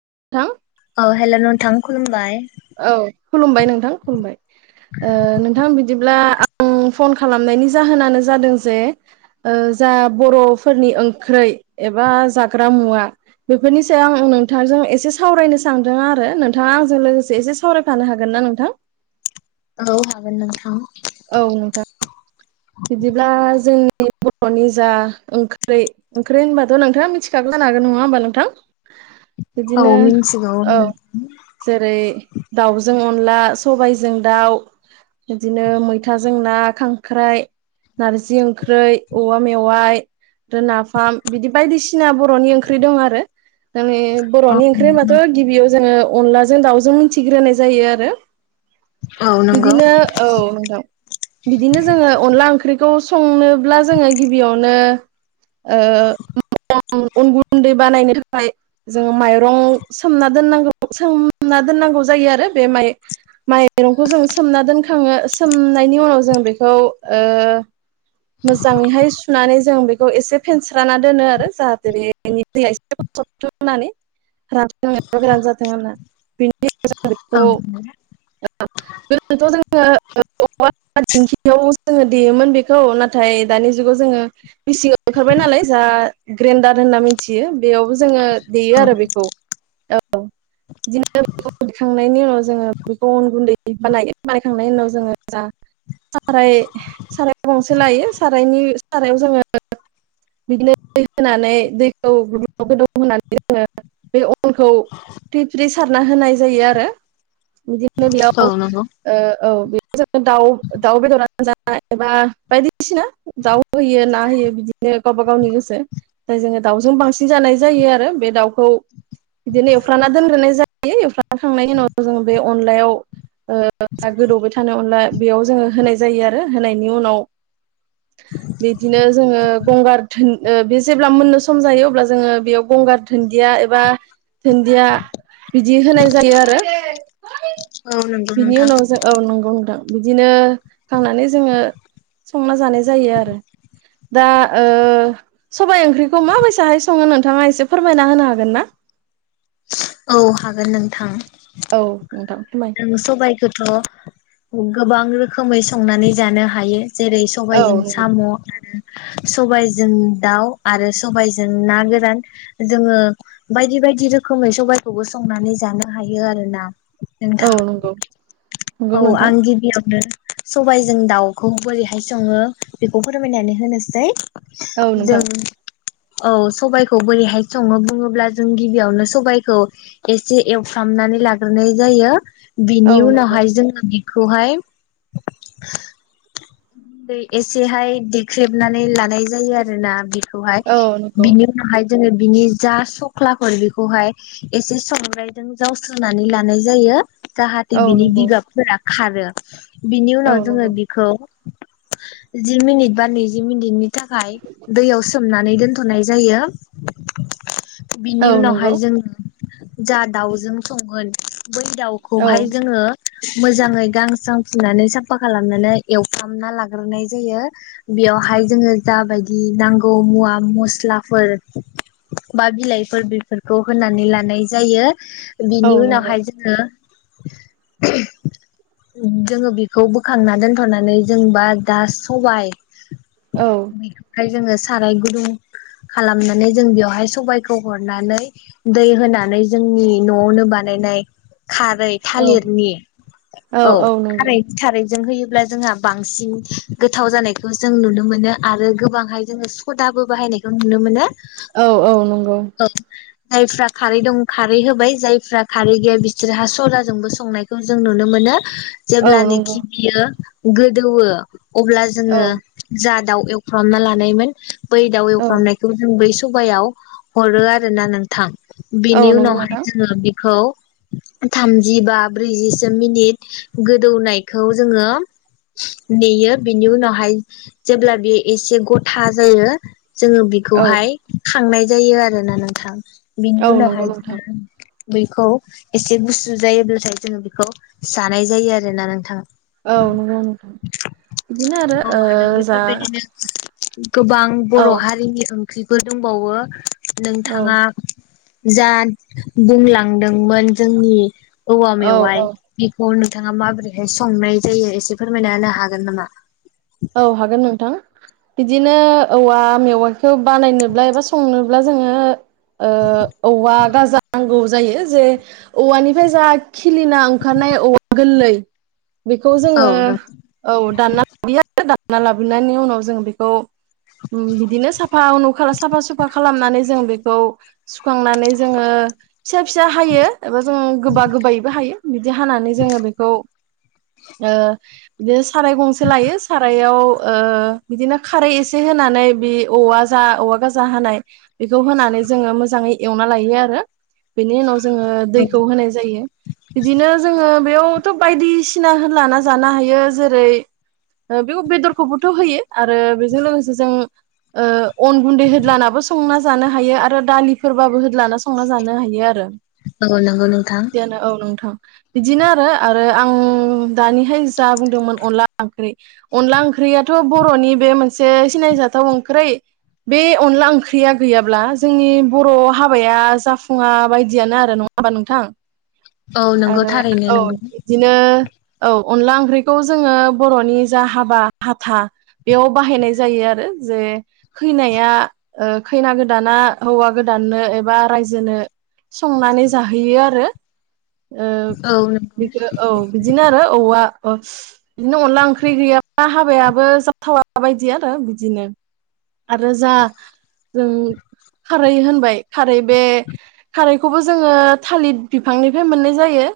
[inaudible] औ हेल' नोंथां खुलुमबाय औ खुलुमबाय नोंथां खुलुमबाय नोंथां ओ बिदिब्ला आं फन खालामनायनि जाहोनानो जादों जे ओ जा बर'फोरनि ओंख्रै एबा जाग्रा मुवा बेफोरनि सायाव आं नोंथांजों एसे सावरायनो सानदों आरो नोंथाङा आंजों लोगोसे एसे सावरायफानो हागोन ना नोंथां औ हागोन नोंथां औ नोंथां बिदिब्ला जोंनि बर'नि जा ओंख्रि ओंख्रि होनबाथ' नोंथाङा मिथिखागौ जानो हागोन नङा होमबा नोंथां औ बिदिनो मिन्थिगौ औ जेरै दाउजों अनला सबायजों दाउ बिदिनो मैथाजों ना खांख्राइ नारजि ओंख्रै औवा मेवाइ नाफाम बिदि बायदिसिना बर'नि ओंख्रि दं आरो नोंनि औ बर'नि ओंख्रि होनबाथ' गिबियाव जोङो अनलाजों दाउजों मिथिग्रोनाय जायो आरो औ नंगौ बिदिनो औ नोंथां बिदिनो जोङो ओंख्रिखौ संनोब्ला जोङो गिबियावनो ओ अन गुन्दै बानायनो थाखाय फाय जोङो माइरं सोमना दोननांगौ सोमना दोननांगौ जायो आरो बे माइ माइरंखौ जों सोमना दोनखाङो सोमनायनि उनाव जों बेखौ ओ मोजाङैहाय सुनानै जों बे खौ एसे फेनस्रा दोनो आरो जाहाथे बेनि दैआ [unintelligible] गनानै रानथों एबा गोरान जाथों होन्ना बेनि जों औ बेखौ ओरैनोथ' जोङो [unintelligible] दिंखियाव जोङो देयोमोन बेखौ खौ नाथाय दानि जुगाव जोङो। मिसिं ओंखारबाय नालाय जा ग्रेन्डार होनना मिथियो। बेयावबो जोङो देयो आरो औ बेखौ औ बिदिनो बे दखांनायनि उनाव जोङो बेखौ अन गुन्दै बानाय बानायखांनायनि उनाव जोङो जा साराय साराय गंसे लायो। सारायनि सारायाव जोङो बिदिनो दै होनानै दैखौ गो गोदौ होनानै जोङो बे अनखौ फ्रि फ्रि सारना होनाय जायो आरो बिदि नो बेयाव ओ नंगौ औ बे जों दाउ दाउ बेदरानो जा एबा बायदिसिना दाउ होयो ना होयो बिदि बिदिनो गावबा गावनि गोसो। फ्राय जोङो दाउजों बांसिन जानाय जायो आरो बे दाउखौ बिदिनो एवफ्राना दोनग्रोनाय जायो। एवफ्राना खांनायनि उनाव जोङो बे अनलायाव जा गोदौबाय थानाय अनला बेयाव जोङो होनाय जायो आरो होनायनि उनाव बिदिनो जोङो गंगार धोन ओ बे जेब्ला मोननो सम जायो अब्ला जोङो बेयाव गंगार धोनन्दिया एबा धोन्दिया बिदि होनाय जायो आरो। औ नंगौ बिनि नोंथां उनाव जों औ नंगौ नोंथां। बिदिनो खांनानै जोङो संना जानाय जायो आरो दा। ओ सबाइ ओंख्रिखौ मा बासाहाय सङो नोंथाङा एसे फोरमायना होनो हागोन ना? औ हागोन नोंथां। औ नोंथां फोरमाय जों सबाइखौथ' गोबां रोखोमै संनानै जानो हायो। जेरै औ सबायजों नंगौ साम' आरो सबाइजों दाउ आरो सबाइजों ना गोरान जोङो बायदि बायदि रोखोमै स खौबो संनानै जानो हायो आरोना। औ नोंथां नंगौ। नंगौ औ नोंथां आं गिबियावनो सबायाइजों दाउखौ बोरैहाय सङो बेखौ फोरमायनानै होनोसै औ जों नोंथां औ सबायखौ बोरैहाय सङो बुङोब्ला जों गिबियावनो सबाइखौ एसे एवफ्रामनानै लाग्रोनाय जायो। औ बिनियाव नंगौ उनाहाय बेखौहाय दै एसेहाय देख्रेबनानै लानाय जायो आरोना। हाय औ नंगौ बिनि उाहाय जोङो बिनि जा सख्लाफोर बेखौहाय एसे संग्रायजों जावस्रोनानै लानाय जायो। जाहााथे औ बिनि नंगौ बिबागाबफोरा खारो बिनि औ उनाव नंगौ जोङो बिखौ जि मिनिट बा नैजि मिनिटनि थाखाय दैयावो सोम नानै दोनथ'नाय जायो। बिनि औ उनावहाय नंगौ जोङो जा दाउजों संगोन बै औ दाउखौहाय जोङो मोजाङै गांसां फुनानै साफा खालामनानै एवफाम खालामना लाग्रोनाय जायो बेयावहाय जोङो जाबायदि नांगौ मुवा मस्लाफोर बा बिलाइफोर बेफोरखौ होनानै लानाय जायो। औ बिनि नंगौ उनावहाय जोङो जोङो बेखौ बोखांना दोनथ'नानै जोंबा दा सबाय औ बेखाय जोङो साराय गुदुं खालामनानै जों बेवहाय सबायखौ हरनानै दै होनानै जोंनि न'आवनो बानायनाय खारै औ थालिरनि औ खारै थारै जों होयोब्ला जोंहा बांसिन गोथाव जानायखौ जों नुनो मोनो आरो गोबांहाय जोङो सदाबो बाहायनायखौ नुनो मोनो। औ औ नंगौ। जायफ्रा खारै दं खारै होबाय जायफ्रा खारै गैया बिसोरहा सदाजोंबो संनायखौ जों नुनो मोनो। औ नंगौ जेब्लानोाखि बियो गोदोवो अब्ला औ जोङो जा दाउ एवफ्रामना लानायैमोन बै दा औ एवफामनायखौ जों बै सुबायाव हरो आरो ना नोंथां औ बिनि नंगौ उनावहाय नोंथां जोङो खौ थामजि बा ब्रैजिसो मिनिट गोदौनायखौ जोङो नेयो बिनि उनावहाय जेब्ला बे एसे गथा जायो जोङो औ बिखौहाय थांनाय जायोआरो ना नोंथां बिन औ नंगौ नोंथां उनावहाय बैखौ एसे गुसु जायोब्लाथाय जोङो बेखौ जानाय जायो आरोना नोंथां औ उम बिदिनो आरो औ ओ जा बेफोरबायदिनो [inaudible] गोबां औ बर' हारिनि ओं ख्रिफोर दंबावो औ नोंथाङा जाद बुंलांदोंमोन जोंनि औवा औ औ मेवाइ बिखौ नों नोंथाङा माबोरैहाय संनाय जायो एसे फोरमायना होनो हागोन नामा? औ हागोन नोंथां बिदिनो औवा मेवाइखौ बानायनोब्ला एबा संनोब्ला जोङो ओ औवा गाजा नांगौ जायो जे औवानिफ्राय जा खि लिना ओंखारनाय औवा गोरलै [inaudible] बेखौ औ जोङो नों औ दानना दानना लाबोननायनि उनाव जों बेखौ उम बिदिनो साफा उनु खाला साफा सुफा खालामनानै जों बेखौ सुखांनानै जोङो फिसा फिसा हायो एबा जों गोबा गोबायैबो हायो बिदि हानानै जोङो बेखौ ओ बिदिनो साराय गंसे लायो सारायाव ओ बिदिनो खारै एसे होनानै बि औवा जा औवा गाजा हानाय बेखौ होनानै जोङो मोजाङै एवना लायो आरो। बेनि उनाव जोङो दैखौ होनाय जायो बिदिनो जोङो बेयाव थ' बायदिसिना लाना जानो हायो जेरै ओ बेयाव बेदरखौबोथ' होयो आरो बेजों लोगोसे जों ओ अन गुन्दै होदलानाबो संना जानो हायो आरो दालिफोरबाबो होदलाना संना जानो हायो आरो। औ नंगौ नोंथां। जियानो औ नोंथां बिदिनो आरो आरो आं दानिहाय जा बुंदोंमोन अनला ओंख्रि अनला ओंख्रिया थ' बर'नि बे मोनसे सिनायजाथाव ओंख्रि बे अनला ओंख्रिया गैयाब्ला जोंनि बर' हाबाया जाफुङा बायदियानो आरो नङा होमबा नोंथां? औ नंगौ आरो थारैनो औ नंगौ बिदिनो औ अनला ओंख्रिखौ जोङो बर'नि जा हाबा हाथा बेयाव बाहायनाय जायो आरो जे खैनाया ओ खैना गोदाना हौवा गोदाननो एबा रायजोनो संनानै जाहोयो आरो। ओ औ नंगौ बेखौ औ बिदिनो आरो औवा अ बिदिनो अनला ओंख्रि गैयाबा हाबायाबो जाथावा बायदि आरो बिदिनो आरो जा जों खारै होनबाय खारै बे खारैखौबो जोङो थालिर बिफांनि फ्राय मोननाय जायो।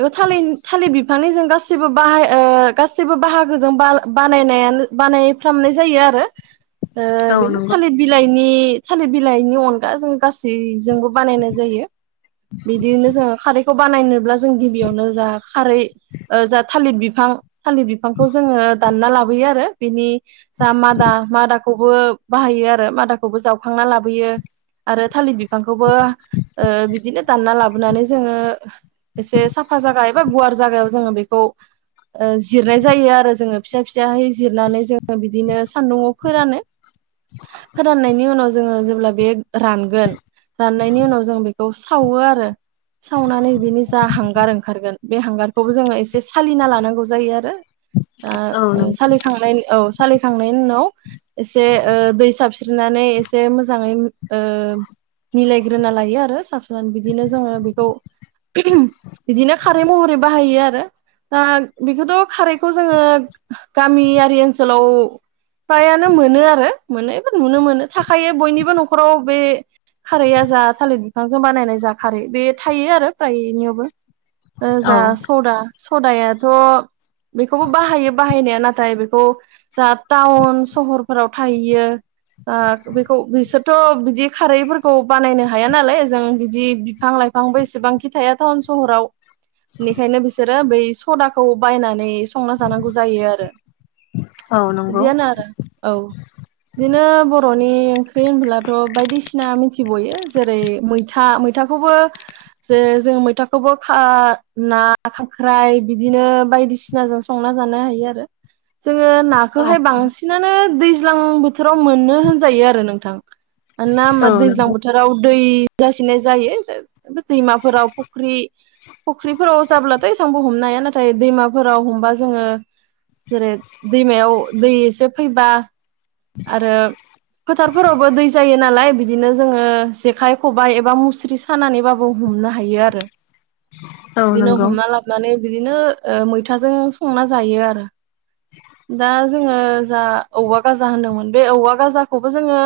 बेखौ थालिन थालिर बि फांनिजों गासिबो बाहाय ओ गासिबो बाहागोजों बा बानायनायानो बानायफ्रामनाय जायो आरो। ओ औ बिनि नंगौ थालिर बिलाइनि थालिर बिलाइनि अनगा जों गासैजोंबो बानायनाय जायो बिदिनो जों खारैखौ बानायनोब्ला जों गिबियावनो जा खारै जा थालिर बिफां। थालि बिफांखौ जोङो दानना लाब बोयो आरो बिनि। जा मादा-मादा खौबो बाहायो आरो मादाखौबो जावखांना लाबोयो। आरो थालिर बिफांखौबो ओ बिदिनो दानना लाबोनानै जो ओ एसे साफा जागा एबा गुवार जागायाव जोङो बेखौ। ओ जिरनाय जायो आरो जोङो फिसा फिसाहै जिरनानै जोङो बिदिनो सान्दुंआव फोरानो। फोराननायनि उनाव जो जोङो जेब्ला बे रानगोन। राननायनि उनाव जों बे खौ सावो आरो। सावनानै बिनि जा हांगार ओंखारगोन बे हांगारखौबो जोङो एसे सालिना लानांगौ जायो आरो। दा ओं सालिखांनायनि औ सालि खांनायनि उनाव। एसे ओ दै साब नानै एसे मोजाङै। ओ मिलायग्रोना लायो आरो साफ बिदिनो जोङो बि खौ। बिदिनो खारै महरै बाहायो आरो। रो ओ बेखौथ' खारैखौ जोङो गामियारि ओनसोलाव फ्रायानो मोनो आरो मोनो एबा नुनो मोनो थाखायायो बयनिबो न'खराव बे खारैया जा थालिर बिफांजों बानायनाय जा खारै बे थायो आरो फ्राय नियावबो। ओ जा सदा। सदायाथ' बेखौबो बाहायो बाहायनाया नाथाय बेखौ जा टाउन सहरफोराव थाहैयो ओ बेखौ बिसोरथ' बिदि खारैफोरखौ बानायनो हाया नालाय जों बिदि बिफां लाइ फांबो एसेबांखि थाया टाउन सहराव बेनिखायनो बिसोरो बै सदाखौ बायनानै संना जानांगौ जायो आरो। औ नंगौ बिदिआनो आरो औ। बिदिनो बर'नि ओंख्रि होनबोलाथ' बायदिसिना मिथिबयो जेरै मैथा मैथाखौबो जे जों मैथाखौबो खा ना खांख्राइ बिदिनो बायदिसिनाजों संना जानो हायो आरो। जोङो औ नाखोहाय बांसिनानो दैज ज्लां बोथोराव मोनो होनजायो आरो नोंथां। मानोना औ नंगौ औ होनबा दैज्लां नंगौ बोथोराव दै जासिनाय जायो जा दैमाफोराव फख्रि फख्रिफोराव जाब्लाथ' एसांबो हमनो हाया नाथाय दैमाफोराव हमबा जोङो जेरै दैमायाव दै एसे फैबा आरो फोथारफोरावबो दै जायो नालाय बिदिनो जोङो जेखाइ खबाइ एबा मुस्रि सानानैबाबो औ हमनो हायो आरो औ बिदिनो नंगौ हमना लाबनानै बिदिनो मैथाजों संना जायो आरो दा जोङो जा औवा गाजा होनदोंमोन बे औवा गाजाखौबो जोङो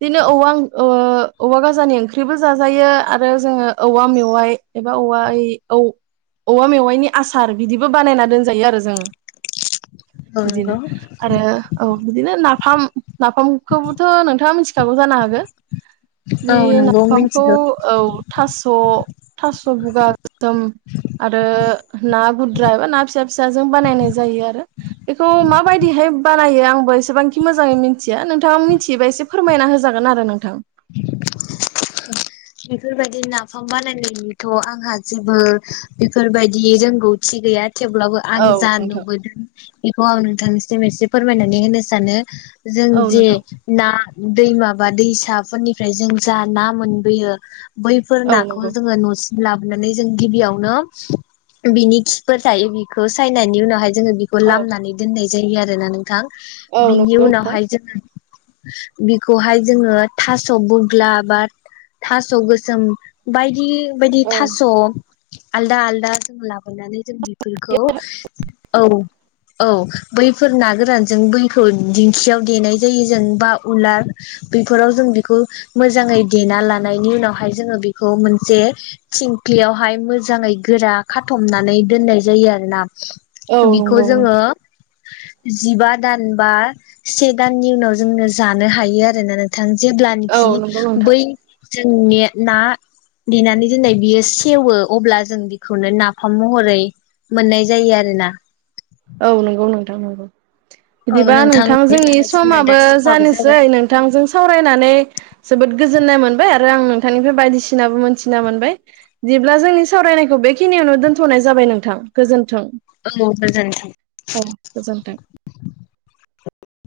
बिदिनो औवा ओ औवागाजानि ओंख्रिबो जाजायो आरो जोङो औवा मेवाइ एबा औव ए औ औवा मेवाइनि आसार बिदिबो बानायना दोनजायो आरो जोङो औ बिदिनो नंगौ आरो औ बिदिनो ना फाम नाफामखौबोथ' नोंथाङा मिथिखागौ जानो हागो औ नंगौ मोनथिगौ औ थास'' थास'बुगा गोसोम आरो ना गुद्रा एबा ना फिसा फिसाजों बानायनाय जायो आरो बेखौ माबायदिहाय बानायो आंबो एसेबांखि मोजाङै मिथिया नोंथांआ मिथियोबा एसे फोरमायना होजागोन आरो नोंथां बेफोरबायदि नाफाम बानायनायनिथ' आंहा जेबो बेफोरबायदि रोंगौथि गैया थेवब्लाबो आं औ जा नोंथां नुबोदों बेखौ आं नोंथांनिसम एसे फोरमायनानै होनो सानो जों औ जे नोंथां ना दै माबा दैसाफोरनिफ्राय जों जा ना मोनबोयो बैफोर औ नाखौ नंगौ जोङो न'सि लाबोनानै जों गिबियावनो बिनि खिफोर थायो बेखौ सायनायनि उनावहाय जोङो बेखौ औ लामनानै दोननाय जायो जै आरो नानै नोंथां औ बिनि उनावहाय जोङो बिखौहाय जोङो थास' बुग्ला बा थास' गोसोम बायदि बायदि थास' औ आलदा आलदा अननानै जों बेफोरखौ औ औ बैफोर ना गोरानजों बैखौ दिंखियाव देनाय जायो जों बा उलार बेैफोराव जों बेखौ मोजाङै देना ला नायनि उनावहाय जोङो बेखौ मोनसे थिंख्लियावहाय मोजाङै गोरा खाथमनानै दोननाय जायो आरो ना। औ बिखौ नंगौ जोङो नोंथां जिबा दान बा से दाननि उनाव जोंङो जानो हायो आरोना नोंथां औ जेब्लानोखि नंगौ नोंथां बै जोंनि ना देनानै दोनया बियो सेवो अब्ला जों बेखौनो नाफाम महरै मोननाय जायो आरोना। औ नोंगौ नोंथां नोंगौ औ बिदिबा नोंथां जोंनि बिदिब्ला जोंना दा समाबो समाबो जानोसै जाबाय नोंथांजों सावरायनानै जोबोद गोजोननाय मोनबाय आरो आं नोंथांनिफ्राय बायदिसिनाबो मोनथिना मोनबाय। बिदिब्ला जोंनि सावरायनायखौ बेखिनियावनो दोनथ'नाय जाबाय नोंथां गोजोन्थों। औ गोजोन्थों औ गोजोन्थों